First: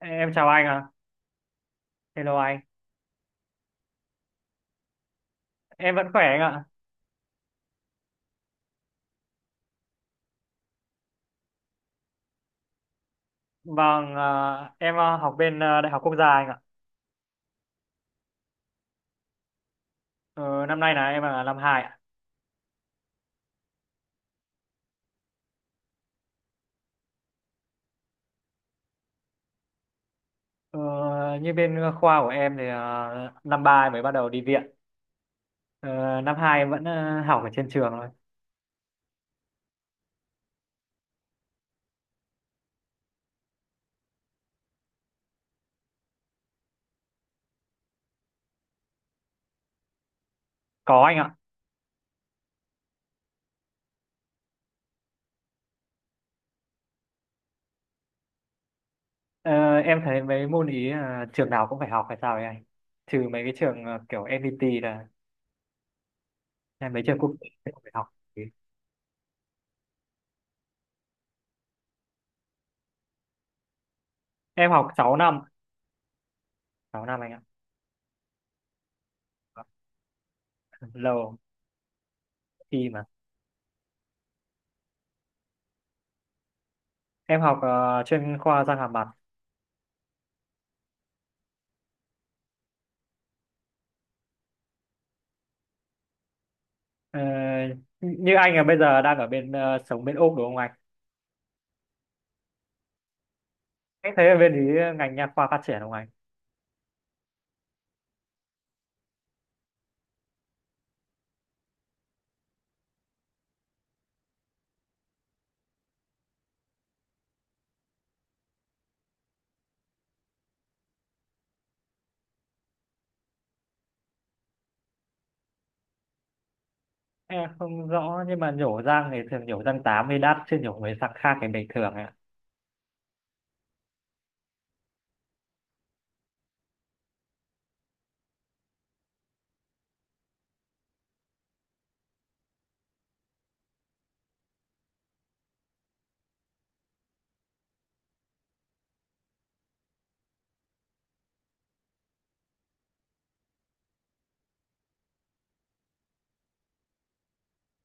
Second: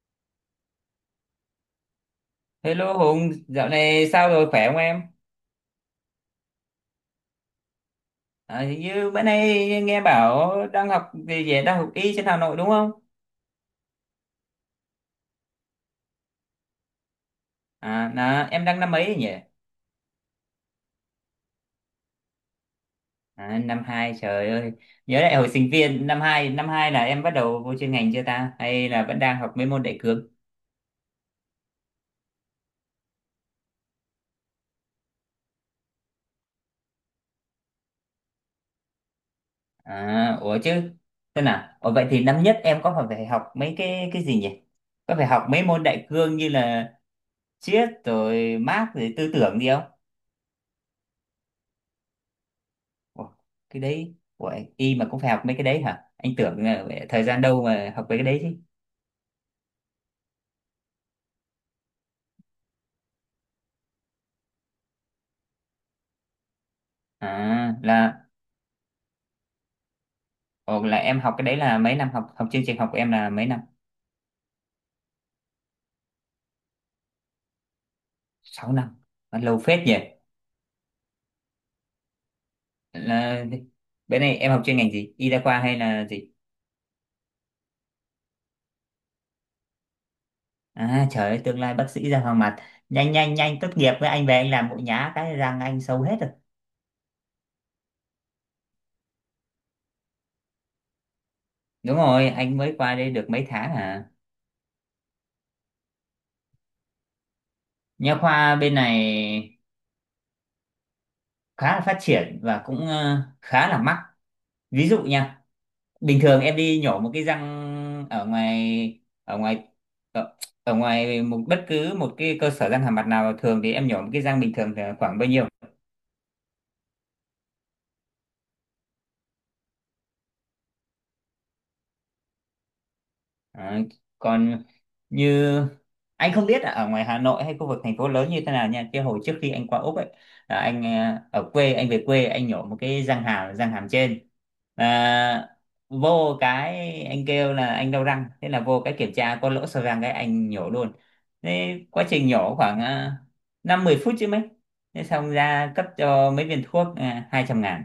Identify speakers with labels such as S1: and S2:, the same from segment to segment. S1: Em chào anh ạ. Hello anh.
S2: Hello Hùng, dạo này sao rồi khỏe không em?
S1: Em vẫn khỏe anh ạ.
S2: Hình như bữa nay nghe bảo đang học về về đang học y trên Hà Nội đúng không?
S1: Vâng, em học bên Đại học Quốc gia anh ạ.
S2: Là em đang năm mấy nhỉ?
S1: Ờ, Năm nay em năm hai ạ.
S2: Năm hai trời ơi, nhớ lại hồi sinh viên năm hai, là em bắt đầu vô chuyên ngành chưa ta? Hay là vẫn đang học mấy môn đại cương?
S1: Ờ, như bên khoa của em thì năm 3 em mới bắt đầu đi viện. Ờ, năm 2 em vẫn học ở trên trường thôi.
S2: À, ủa chứ, Thế nào? Ủa vậy thì năm nhất em có phải phải học mấy cái gì nhỉ? Có phải học mấy môn đại cương như là triết rồi Mác rồi tư tưởng gì?
S1: Có anh ạ.
S2: Ủa, cái đấy. Ủa, y mà cũng phải học mấy cái đấy hả? Anh tưởng là thời gian đâu mà học mấy cái đấy chứ.
S1: Ờ, em thấy mấy môn ý trường nào cũng phải học hay sao ấy anh? Trừ mấy cái trường kiểu FPT là mấy trường quốc tế
S2: à
S1: cũng phải học.
S2: là là em học cái đấy là mấy năm, học học chương trình học của em là mấy năm?
S1: Em học 6 năm. Sáu năm anh ạ.
S2: 6 năm, lâu phết nhỉ.
S1: Lâu, khi mà.
S2: là Bên này em học chuyên ngành gì, y đa khoa hay là gì?
S1: Em học chuyên khoa răng hàm mặt.
S2: Trời ơi, tương lai bác sĩ ra hoàng mặt, nhanh nhanh nhanh tốt nghiệp với anh, về anh làm mũi nhá, cái răng anh sâu hết rồi.
S1: Ờ, như anh là bây giờ đang ở bên sống bên Úc đúng không anh?
S2: Đúng rồi, anh mới qua đây được mấy tháng à.
S1: Anh thấy ở bên ý ngành nha khoa phát triển không anh?
S2: Nha khoa bên này khá là phát triển và cũng khá là mắc. Ví dụ nha, bình thường em đi nhổ một cái răng ở ngoài, ở, ở ngoài một, bất cứ một cái cơ sở răng hàm mặt nào, thường thì em nhổ một cái răng bình thường thì khoảng bao nhiêu?
S1: Em không rõ nhưng mà nhổ răng thì thường nhổ răng 8 thì đắt chứ nhổ mấy răng khác thì bình thường ạ.
S2: À, Còn như anh không biết là ở ngoài Hà Nội hay khu vực thành phố lớn như thế nào nha. Cái hồi trước khi anh qua Úc ấy, là anh ở quê, anh về quê anh nhổ một cái răng hàm, trên. À, Vô cái anh kêu là anh đau răng, thế là vô cái kiểm tra có lỗ sâu răng, cái anh nhổ luôn. Thế quá trình nhổ khoảng 5-10 phút chứ mấy. Thế xong ra cấp cho mấy viên thuốc, 200.000.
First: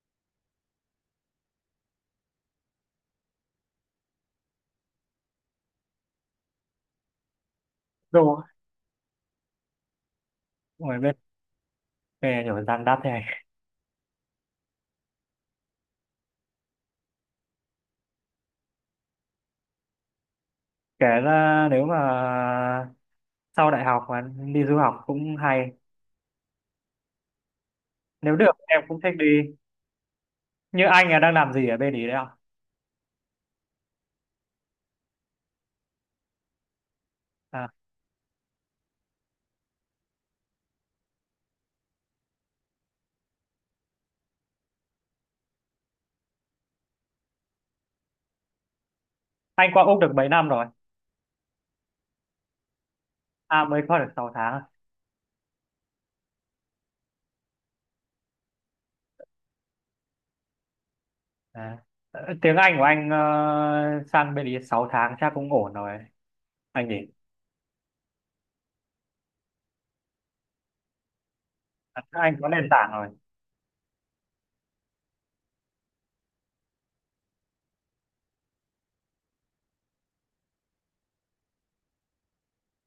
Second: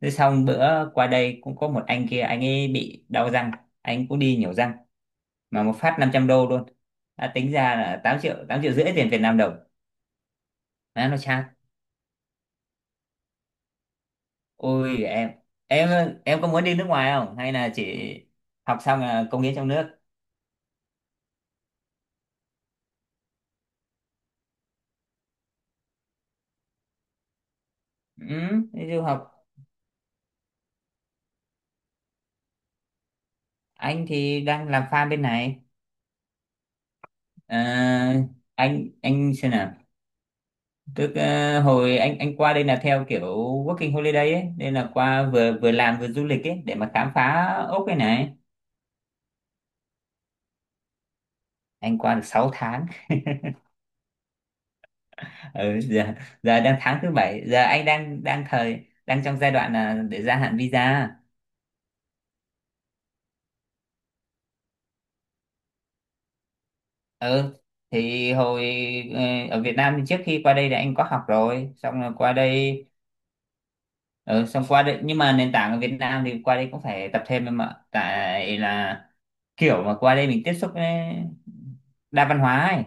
S2: Thế xong bữa qua đây cũng có một anh kia, anh ấy bị đau răng, anh cũng đi nhổ răng mà một phát 500 đô luôn, đã tính ra là tám
S1: Đúng
S2: triệu
S1: rồi.
S2: 8,5 triệu tiền Việt Nam đồng.
S1: Ngoài
S2: Má
S1: bên
S2: nó chát.
S1: nghề nhổ răng đắt thế anh.
S2: Ôi em, em em có muốn đi nước ngoài không hay là chỉ học xong là cống hiến trong nước?
S1: Kể ra nếu mà sau đại học mà đi du học cũng hay.
S2: Ừ,
S1: Nếu được em
S2: đi
S1: cũng
S2: du
S1: thích đi.
S2: học.
S1: Như anh là đang làm gì ở bên ý đấy ạ?
S2: Anh thì đang làm farm bên này. Ờ,
S1: À,
S2: anh xem nào, tức hồi anh qua đây là theo kiểu working holiday ấy, nên là qua vừa vừa làm vừa du lịch ấy để mà khám phá ốc cái này.
S1: anh qua Úc được mấy năm rồi?
S2: Anh qua được 6 tháng.
S1: À mới qua được 6 tháng.
S2: Ừ, giờ, đang tháng thứ bảy, giờ anh đang đang thời đang trong giai đoạn là để gia hạn visa.
S1: À, tiếng Anh của anh sang bên ý 6 tháng chắc cũng ổn rồi anh nhỉ.
S2: Ừ, thì ờ, ở Việt Nam thì trước khi qua đây thì anh có học rồi, xong
S1: À,
S2: rồi qua
S1: anh có nền
S2: đây.
S1: tảng rồi.
S2: Ừ, xong qua đây nhưng mà nền tảng ở Việt Nam thì qua đây cũng phải tập thêm em ạ, tại là kiểu mà qua đây mình tiếp xúc với đa văn hóa ấy,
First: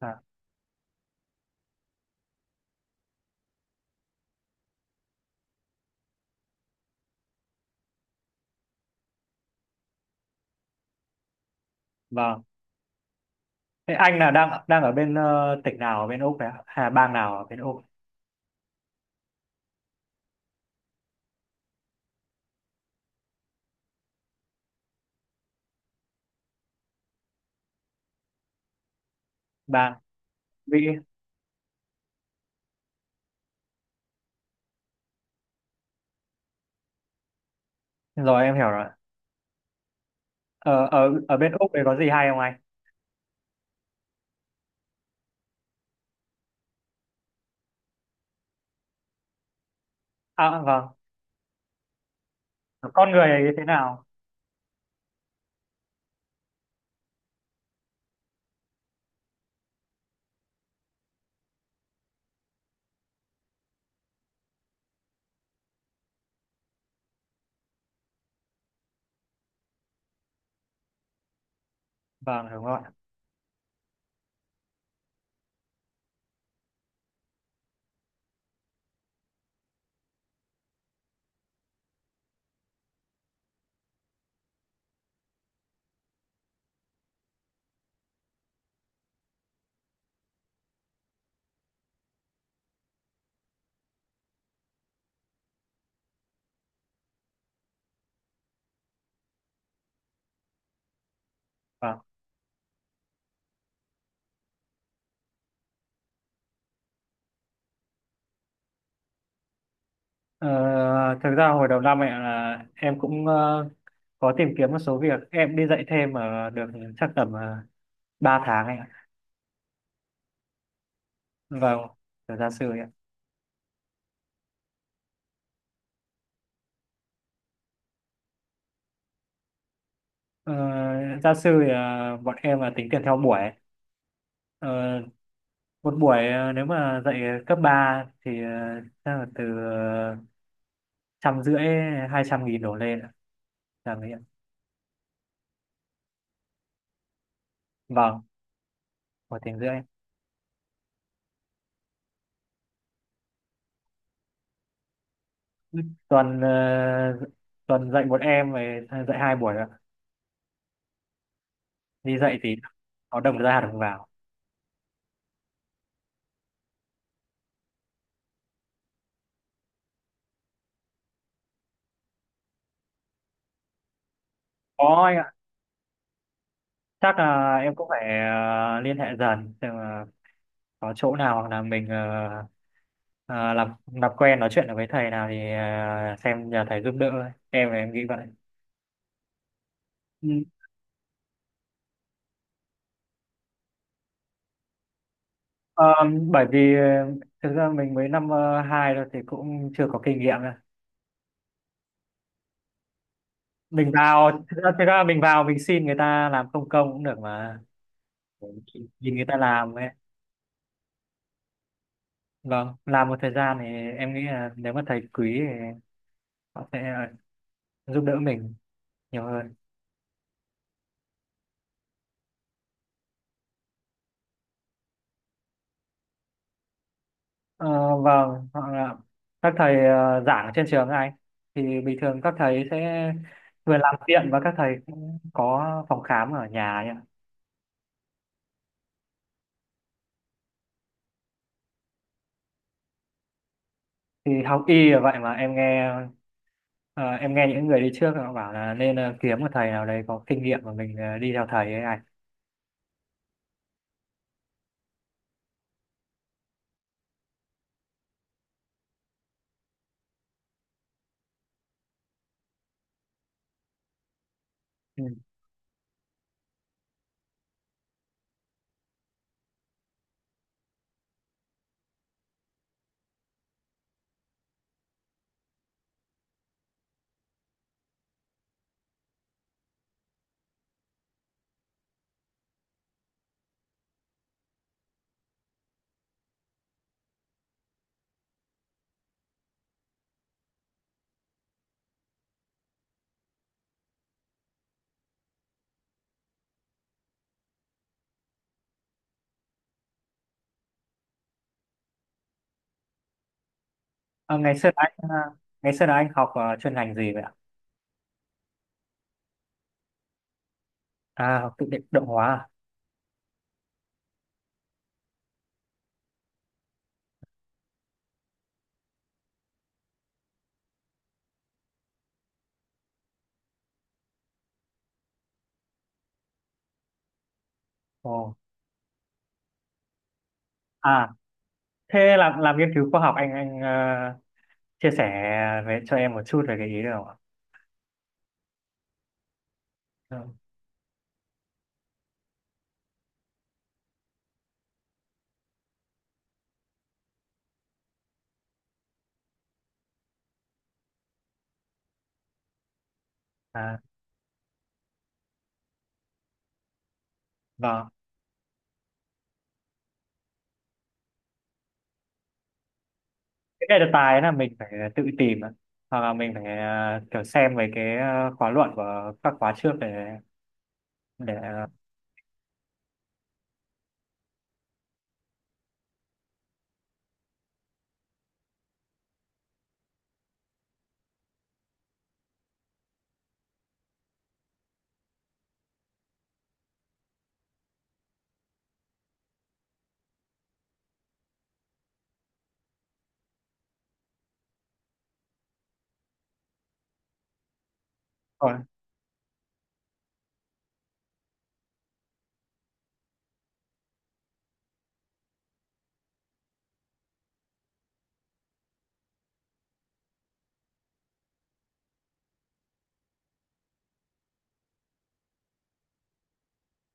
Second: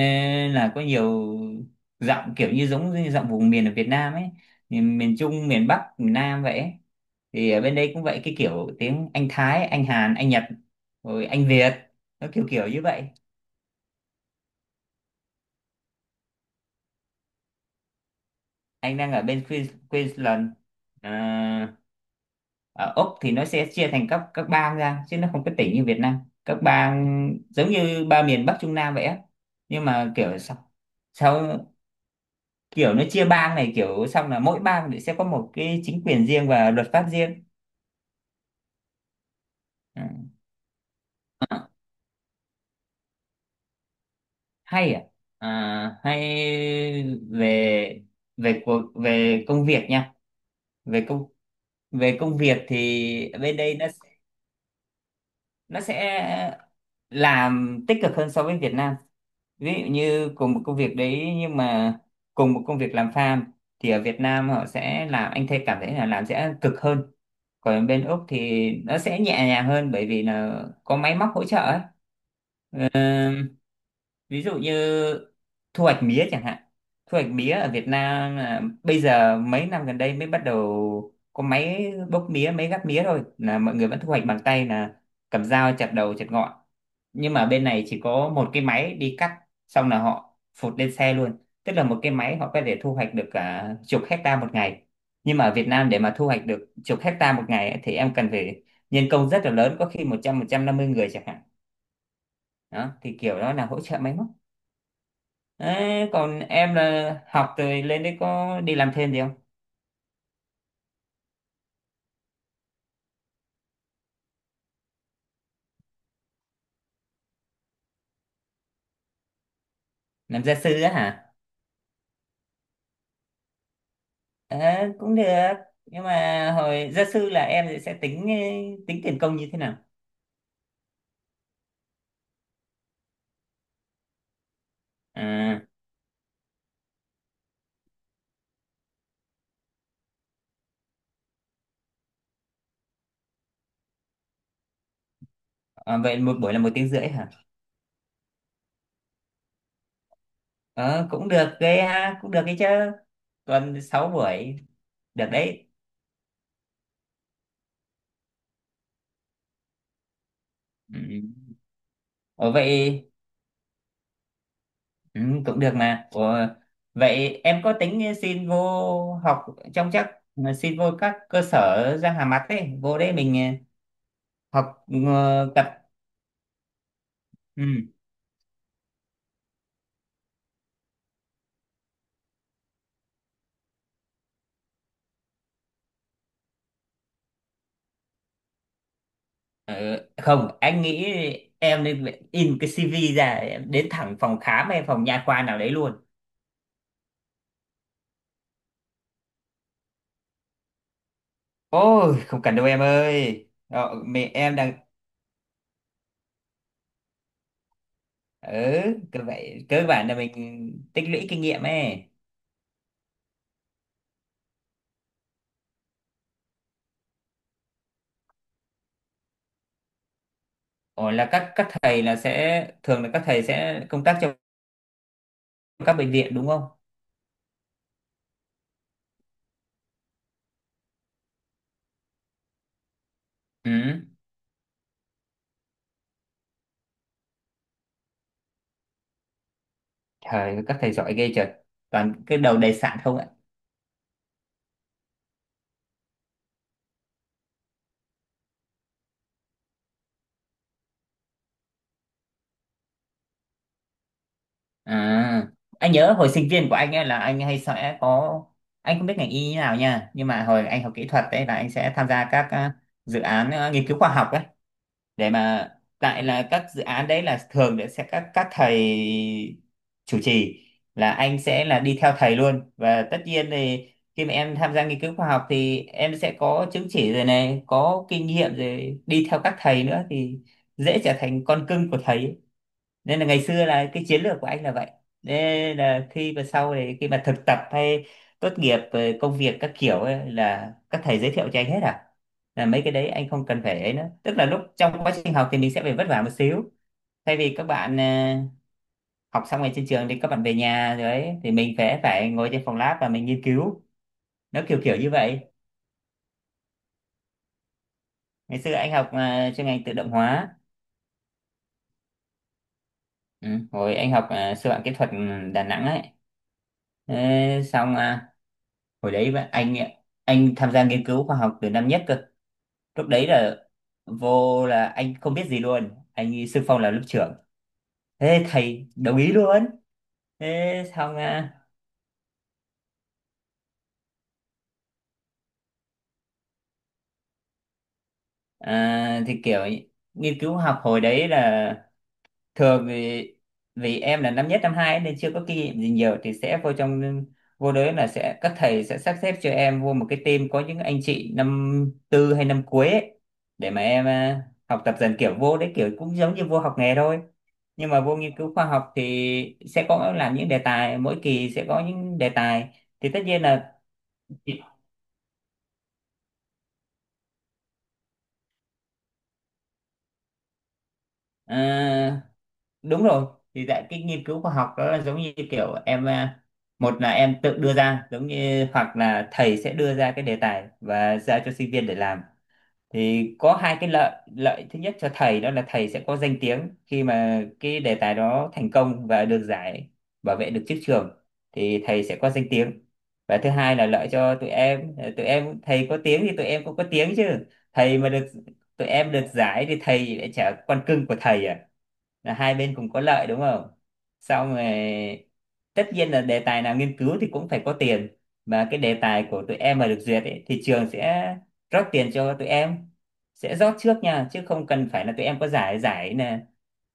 S1: À,
S2: là có nhiều giọng, kiểu như giống như giọng vùng miền ở Việt Nam ấy, miền Trung, miền Bắc, miền Nam vậy ấy. Thì ở bên đây cũng vậy, cái kiểu tiếng Anh Thái, Anh Hàn, Anh Nhật rồi Anh Việt, nó
S1: vâng,
S2: kiểu kiểu như vậy.
S1: thế anh là đang đang ở bên tỉnh nào ở bên Úc đấy ạ? Hay là bang nào ở bên Úc?
S2: Anh đang ở bên Queensland. à, Ở Úc thì nó sẽ chia thành các bang ra chứ nó không có tỉnh như Việt Nam. Các bang giống như ba miền Bắc Trung Nam vậy á. Nhưng
S1: Bang
S2: mà kiểu sao
S1: Mỹ,
S2: sao kiểu nó chia bang này, kiểu xong là mỗi bang thì sẽ có một cái chính quyền riêng và luật pháp riêng.
S1: rồi em hiểu rồi.
S2: Ừ.
S1: Ở ở ở bên
S2: À,
S1: Úc đấy có gì hay không anh?
S2: hay à? Hay về, về cuộc về công việc nha.
S1: À vâng,
S2: về công Về công việc
S1: con người
S2: thì
S1: ấy
S2: bên
S1: thế
S2: đây
S1: nào?
S2: nó sẽ làm tích cực hơn so với Việt Nam. Ví dụ như cùng một công việc đấy, nhưng mà cùng một công việc làm farm thì ở Việt Nam họ sẽ làm, anh thấy cảm thấy là làm sẽ cực hơn, còn bên Úc thì nó sẽ nhẹ nhàng hơn bởi vì là có máy móc hỗ trợ ấy.
S1: Vâng đúng rồi.
S2: Ờ, Ví dụ như thu hoạch mía chẳng hạn. Thu hoạch mía ở Việt Nam là bây giờ mấy năm gần đây mới bắt đầu có máy bốc mía, máy gắp mía thôi, là mọi người vẫn thu hoạch bằng tay, là cầm dao chặt đầu chặt ngọn. Nhưng mà bên này chỉ có một cái máy đi cắt, xong là họ phụt lên xe luôn. Tức là một cái máy họ có thể thu hoạch được cả chục hecta một ngày. Nhưng mà ở Việt Nam để mà thu hoạch được chục hecta một ngày ấy, thì em cần phải nhân công rất là lớn, có khi một 100, 150 người chẳng hạn.
S1: Vâng.
S2: Đó thì kiểu đó là hỗ trợ máy móc. Đấy, còn em là học rồi lên đấy có đi làm thêm gì không?
S1: Ờ, thực ra hồi đầu năm ấy là em cũng có tìm kiếm một số việc, em đi dạy thêm ở được chắc tầm ba tháng anh ạ.
S2: Làm gia sư á hả?
S1: Vâng, giờ ra sư.
S2: Ờ, Cũng được. Nhưng mà hồi gia sư là em sẽ tính tính tiền công như thế nào?
S1: Ờ, gia sư thì bọn em là tính tiền theo buổi. Ờ,
S2: À,
S1: một buổi nếu mà dạy cấp 3 thì chắc là từ trăm rưỡi, hai trăm nghìn đổ lên ạ. Là mấy ạ?
S2: Vậy một buổi là 1 tiếng rưỡi hả?
S1: Vâng, một tiếng rưỡi.
S2: Ờ, Cũng được ghê ha, cũng được cái chứ. Còn 6 buổi, được đấy.
S1: Tuần tuần dạy một em về dạy hai buổi ạ.
S2: Ừ.
S1: Đi dạy
S2: Ủa
S1: thì
S2: vậy,
S1: có đồng ra đồng vào.
S2: ừ, cũng được mà. Ủa, vậy em có tính xin vô học trong chắc xin vô các cơ sở răng hàm mặt ấy, vô đấy mình học
S1: Có anh ạ,
S2: tập.
S1: chắc là
S2: Ừ.
S1: em cũng phải liên hệ dần xem là có chỗ nào, hoặc là mình làm quen nói chuyện được với thầy nào thì à, xem nhờ thầy giúp đỡ thôi. Em là em nghĩ vậy.
S2: Ờ,
S1: Ừ.
S2: Không, anh nghĩ em nên in cái CV ra, em đến thẳng phòng khám hay phòng nha khoa nào đấy
S1: Ờ,
S2: luôn.
S1: bởi vì thực ra mình mới năm hai thôi thì cũng chưa có kinh nghiệm đâu.
S2: Ôi, không cần đâu em ơi.
S1: Mình
S2: Ờ,
S1: vào
S2: Mẹ em
S1: thực ra,
S2: đang
S1: thực ra mình vào mình xin người ta làm không công cũng được mà,
S2: ừ,
S1: nhìn người ta
S2: vậy
S1: làm
S2: cơ
S1: ấy.
S2: bản là mình tích lũy kinh nghiệm ấy.
S1: Vâng, làm một thời gian thì em nghĩ là nếu mà thầy quý thì họ sẽ giúp đỡ mình nhiều hơn.
S2: Ồ, là các thầy là sẽ thường là các thầy sẽ công tác trong các bệnh viện đúng không?
S1: Ờ, vâng, hoặc là các thầy giảng ở trên trường này thì bình thường các thầy sẽ vừa làm
S2: Ừ.
S1: viện và các thầy cũng có phòng khám ở nhà ấy ạ.
S2: Trời ơi, các thầy giỏi ghê trời. Toàn cái đầu đầy sạn không.
S1: Thì học y là vậy mà, em nghe ờ, em nghe những người đi trước họ bảo là nên kiếm một thầy nào đấy có kinh nghiệm và mình đi theo thầy ấy anh.
S2: À, anh nhớ hồi sinh viên của anh ấy là anh hay sẽ có, anh không biết ngành y như nào nha, nhưng mà hồi anh học kỹ thuật đấy là anh sẽ tham gia các dự án, nghiên cứu khoa học ấy,
S1: Ừ.
S2: để mà tại là các dự án đấy là thường sẽ các thầy chủ trì, là anh sẽ là đi theo thầy luôn, và tất nhiên thì khi mà em tham gia nghiên cứu khoa học thì em sẽ có chứng chỉ rồi này, có kinh nghiệm rồi, đi theo các thầy nữa thì dễ trở thành con cưng của thầy. Nên là ngày xưa là cái chiến lược của anh là vậy. Nên là khi mà sau này khi mà thực tập hay tốt nghiệp rồi công việc các kiểu ấy, là các thầy giới thiệu cho anh hết à. Là mấy cái đấy anh không cần phải ấy nữa, tức là lúc trong quá trình học thì mình sẽ phải vất vả một xíu, thay vì các bạn học xong rồi trên trường thì các bạn về nhà rồi ấy, thì mình phải phải ngồi trên phòng lab và mình nghiên cứu,
S1: Ờ, ngày
S2: nó
S1: xưa
S2: kiểu
S1: là
S2: kiểu như
S1: anh ờ,
S2: vậy.
S1: Ngày xưa là anh học chuyên ngành gì vậy ạ?
S2: Ngày xưa anh học chuyên ngành tự động hóa.
S1: À, học tự định động hóa à?
S2: Ừ, hồi anh học sư phạm kỹ thuật Đà Nẵng ấy. Thế xong hồi đấy anh, tham gia nghiên cứu khoa học từ năm nhất cơ. Lúc đấy là vô là anh không biết gì luôn, anh đi xung phong làm lớp trưởng,
S1: Ồ.
S2: thế thầy đồng ý luôn. Thế
S1: À,
S2: xong
S1: thế làm nghiên cứu khoa học anh chia sẻ về cho em một chút về cái ý được không ạ?
S2: thì kiểu
S1: Ừ.
S2: nghiên cứu học hồi đấy là thường thì vì em là năm nhất năm hai nên chưa có kinh nghiệm gì nhiều thì sẽ vô trong, vô đấy là sẽ các thầy sẽ sắp xếp cho em vô một cái team có những anh chị năm tư hay năm cuối ấy, để
S1: À,
S2: mà em học tập dần, kiểu vô đấy kiểu cũng giống như vô học nghề thôi.
S1: vâng,
S2: Nhưng mà vô nghiên cứu khoa học thì sẽ có làm những đề tài, mỗi kỳ sẽ có những đề tài, thì tất nhiên
S1: cái
S2: là
S1: này là tài là mình phải tự tìm ạ. Hoặc là mình phải à, kiểu xem về cái à, khóa luận của các khóa trước để
S2: ờ,
S1: để.
S2: đúng rồi. Thì tại cái nghiên cứu khoa học đó là giống như kiểu em một là em tự đưa ra, giống như hoặc là thầy sẽ đưa ra cái đề tài và giao cho sinh viên để làm. Thì có hai cái lợi. Lợi thứ nhất cho thầy đó là thầy sẽ có danh tiếng khi mà cái đề tài đó thành công và được giải, bảo vệ được chức trường, thì thầy sẽ có danh tiếng. Và thứ hai là lợi cho tụi em, thầy có tiếng thì tụi em cũng có tiếng chứ. Thầy mà được,
S1: Ôi,
S2: tụi em được giải thì thầy lại chả con cưng của thầy à. Là hai bên cùng có lợi đúng không? Xong rồi, tất nhiên là đề tài nào nghiên cứu thì cũng phải có tiền, mà cái đề tài của tụi em mà được duyệt ấy, thì trường sẽ rót tiền cho tụi em, sẽ rót trước nha, chứ không cần phải là tụi em có giải. Giải là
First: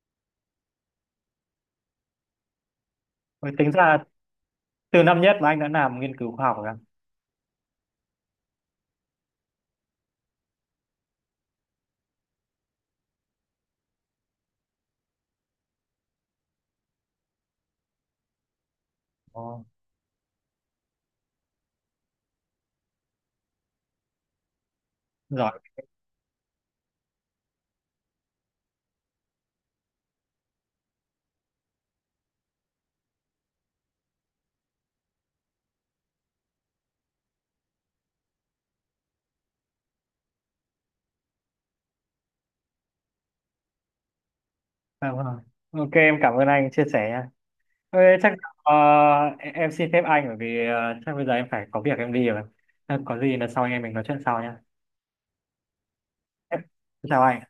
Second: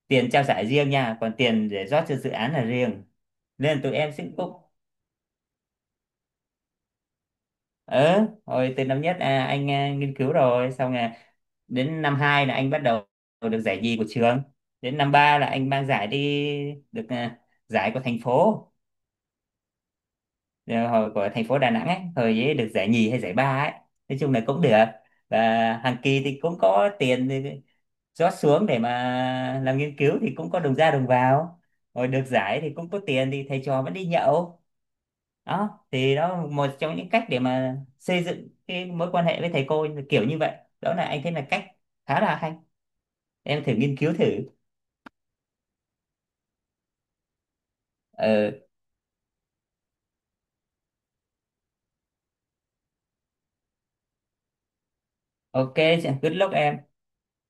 S2: tiền trao giải riêng nha, còn tiền để rót cho dự án là riêng,
S1: ôi, tính
S2: nên tụi
S1: ra
S2: em sẽ cũng
S1: từ năm nhất mà anh đã làm nghiên cứu khoa học rồi ạ.
S2: ờ hồi từ năm nhất, anh nghiên cứu, rồi xong là đến năm hai là anh bắt đầu được giải nhì của trường. Đến năm ba là anh mang giải đi, được giải của thành phố,
S1: Ồ,
S2: rồi hồi của thành phố Đà Nẵng ấy, hồi ấy được giải nhì hay giải ba ấy, nói chung là cũng được. Và
S1: giỏi.
S2: hàng kỳ thì cũng có tiền rót xuống để mà làm nghiên cứu, thì cũng có đồng ra đồng vào, rồi được giải thì cũng có tiền thì thầy trò vẫn đi nhậu. Đó thì đó là một trong những cách để mà xây dựng cái mối quan hệ với thầy cô kiểu như vậy. Đó là anh thấy là cách khá là hay, em thử nghiên cứu thử.
S1: Vâng, vâng. Ok, em cảm ơn anh chia sẻ nha. Ok, chắc
S2: ờ
S1: ờ, em xin phép anh bởi vì chắc bây giờ em phải có việc em đi rồi. Ờ, có gì là sau anh em mình nói chuyện sau nha.
S2: ok, good luck
S1: Em-
S2: em.
S1: Chào anh.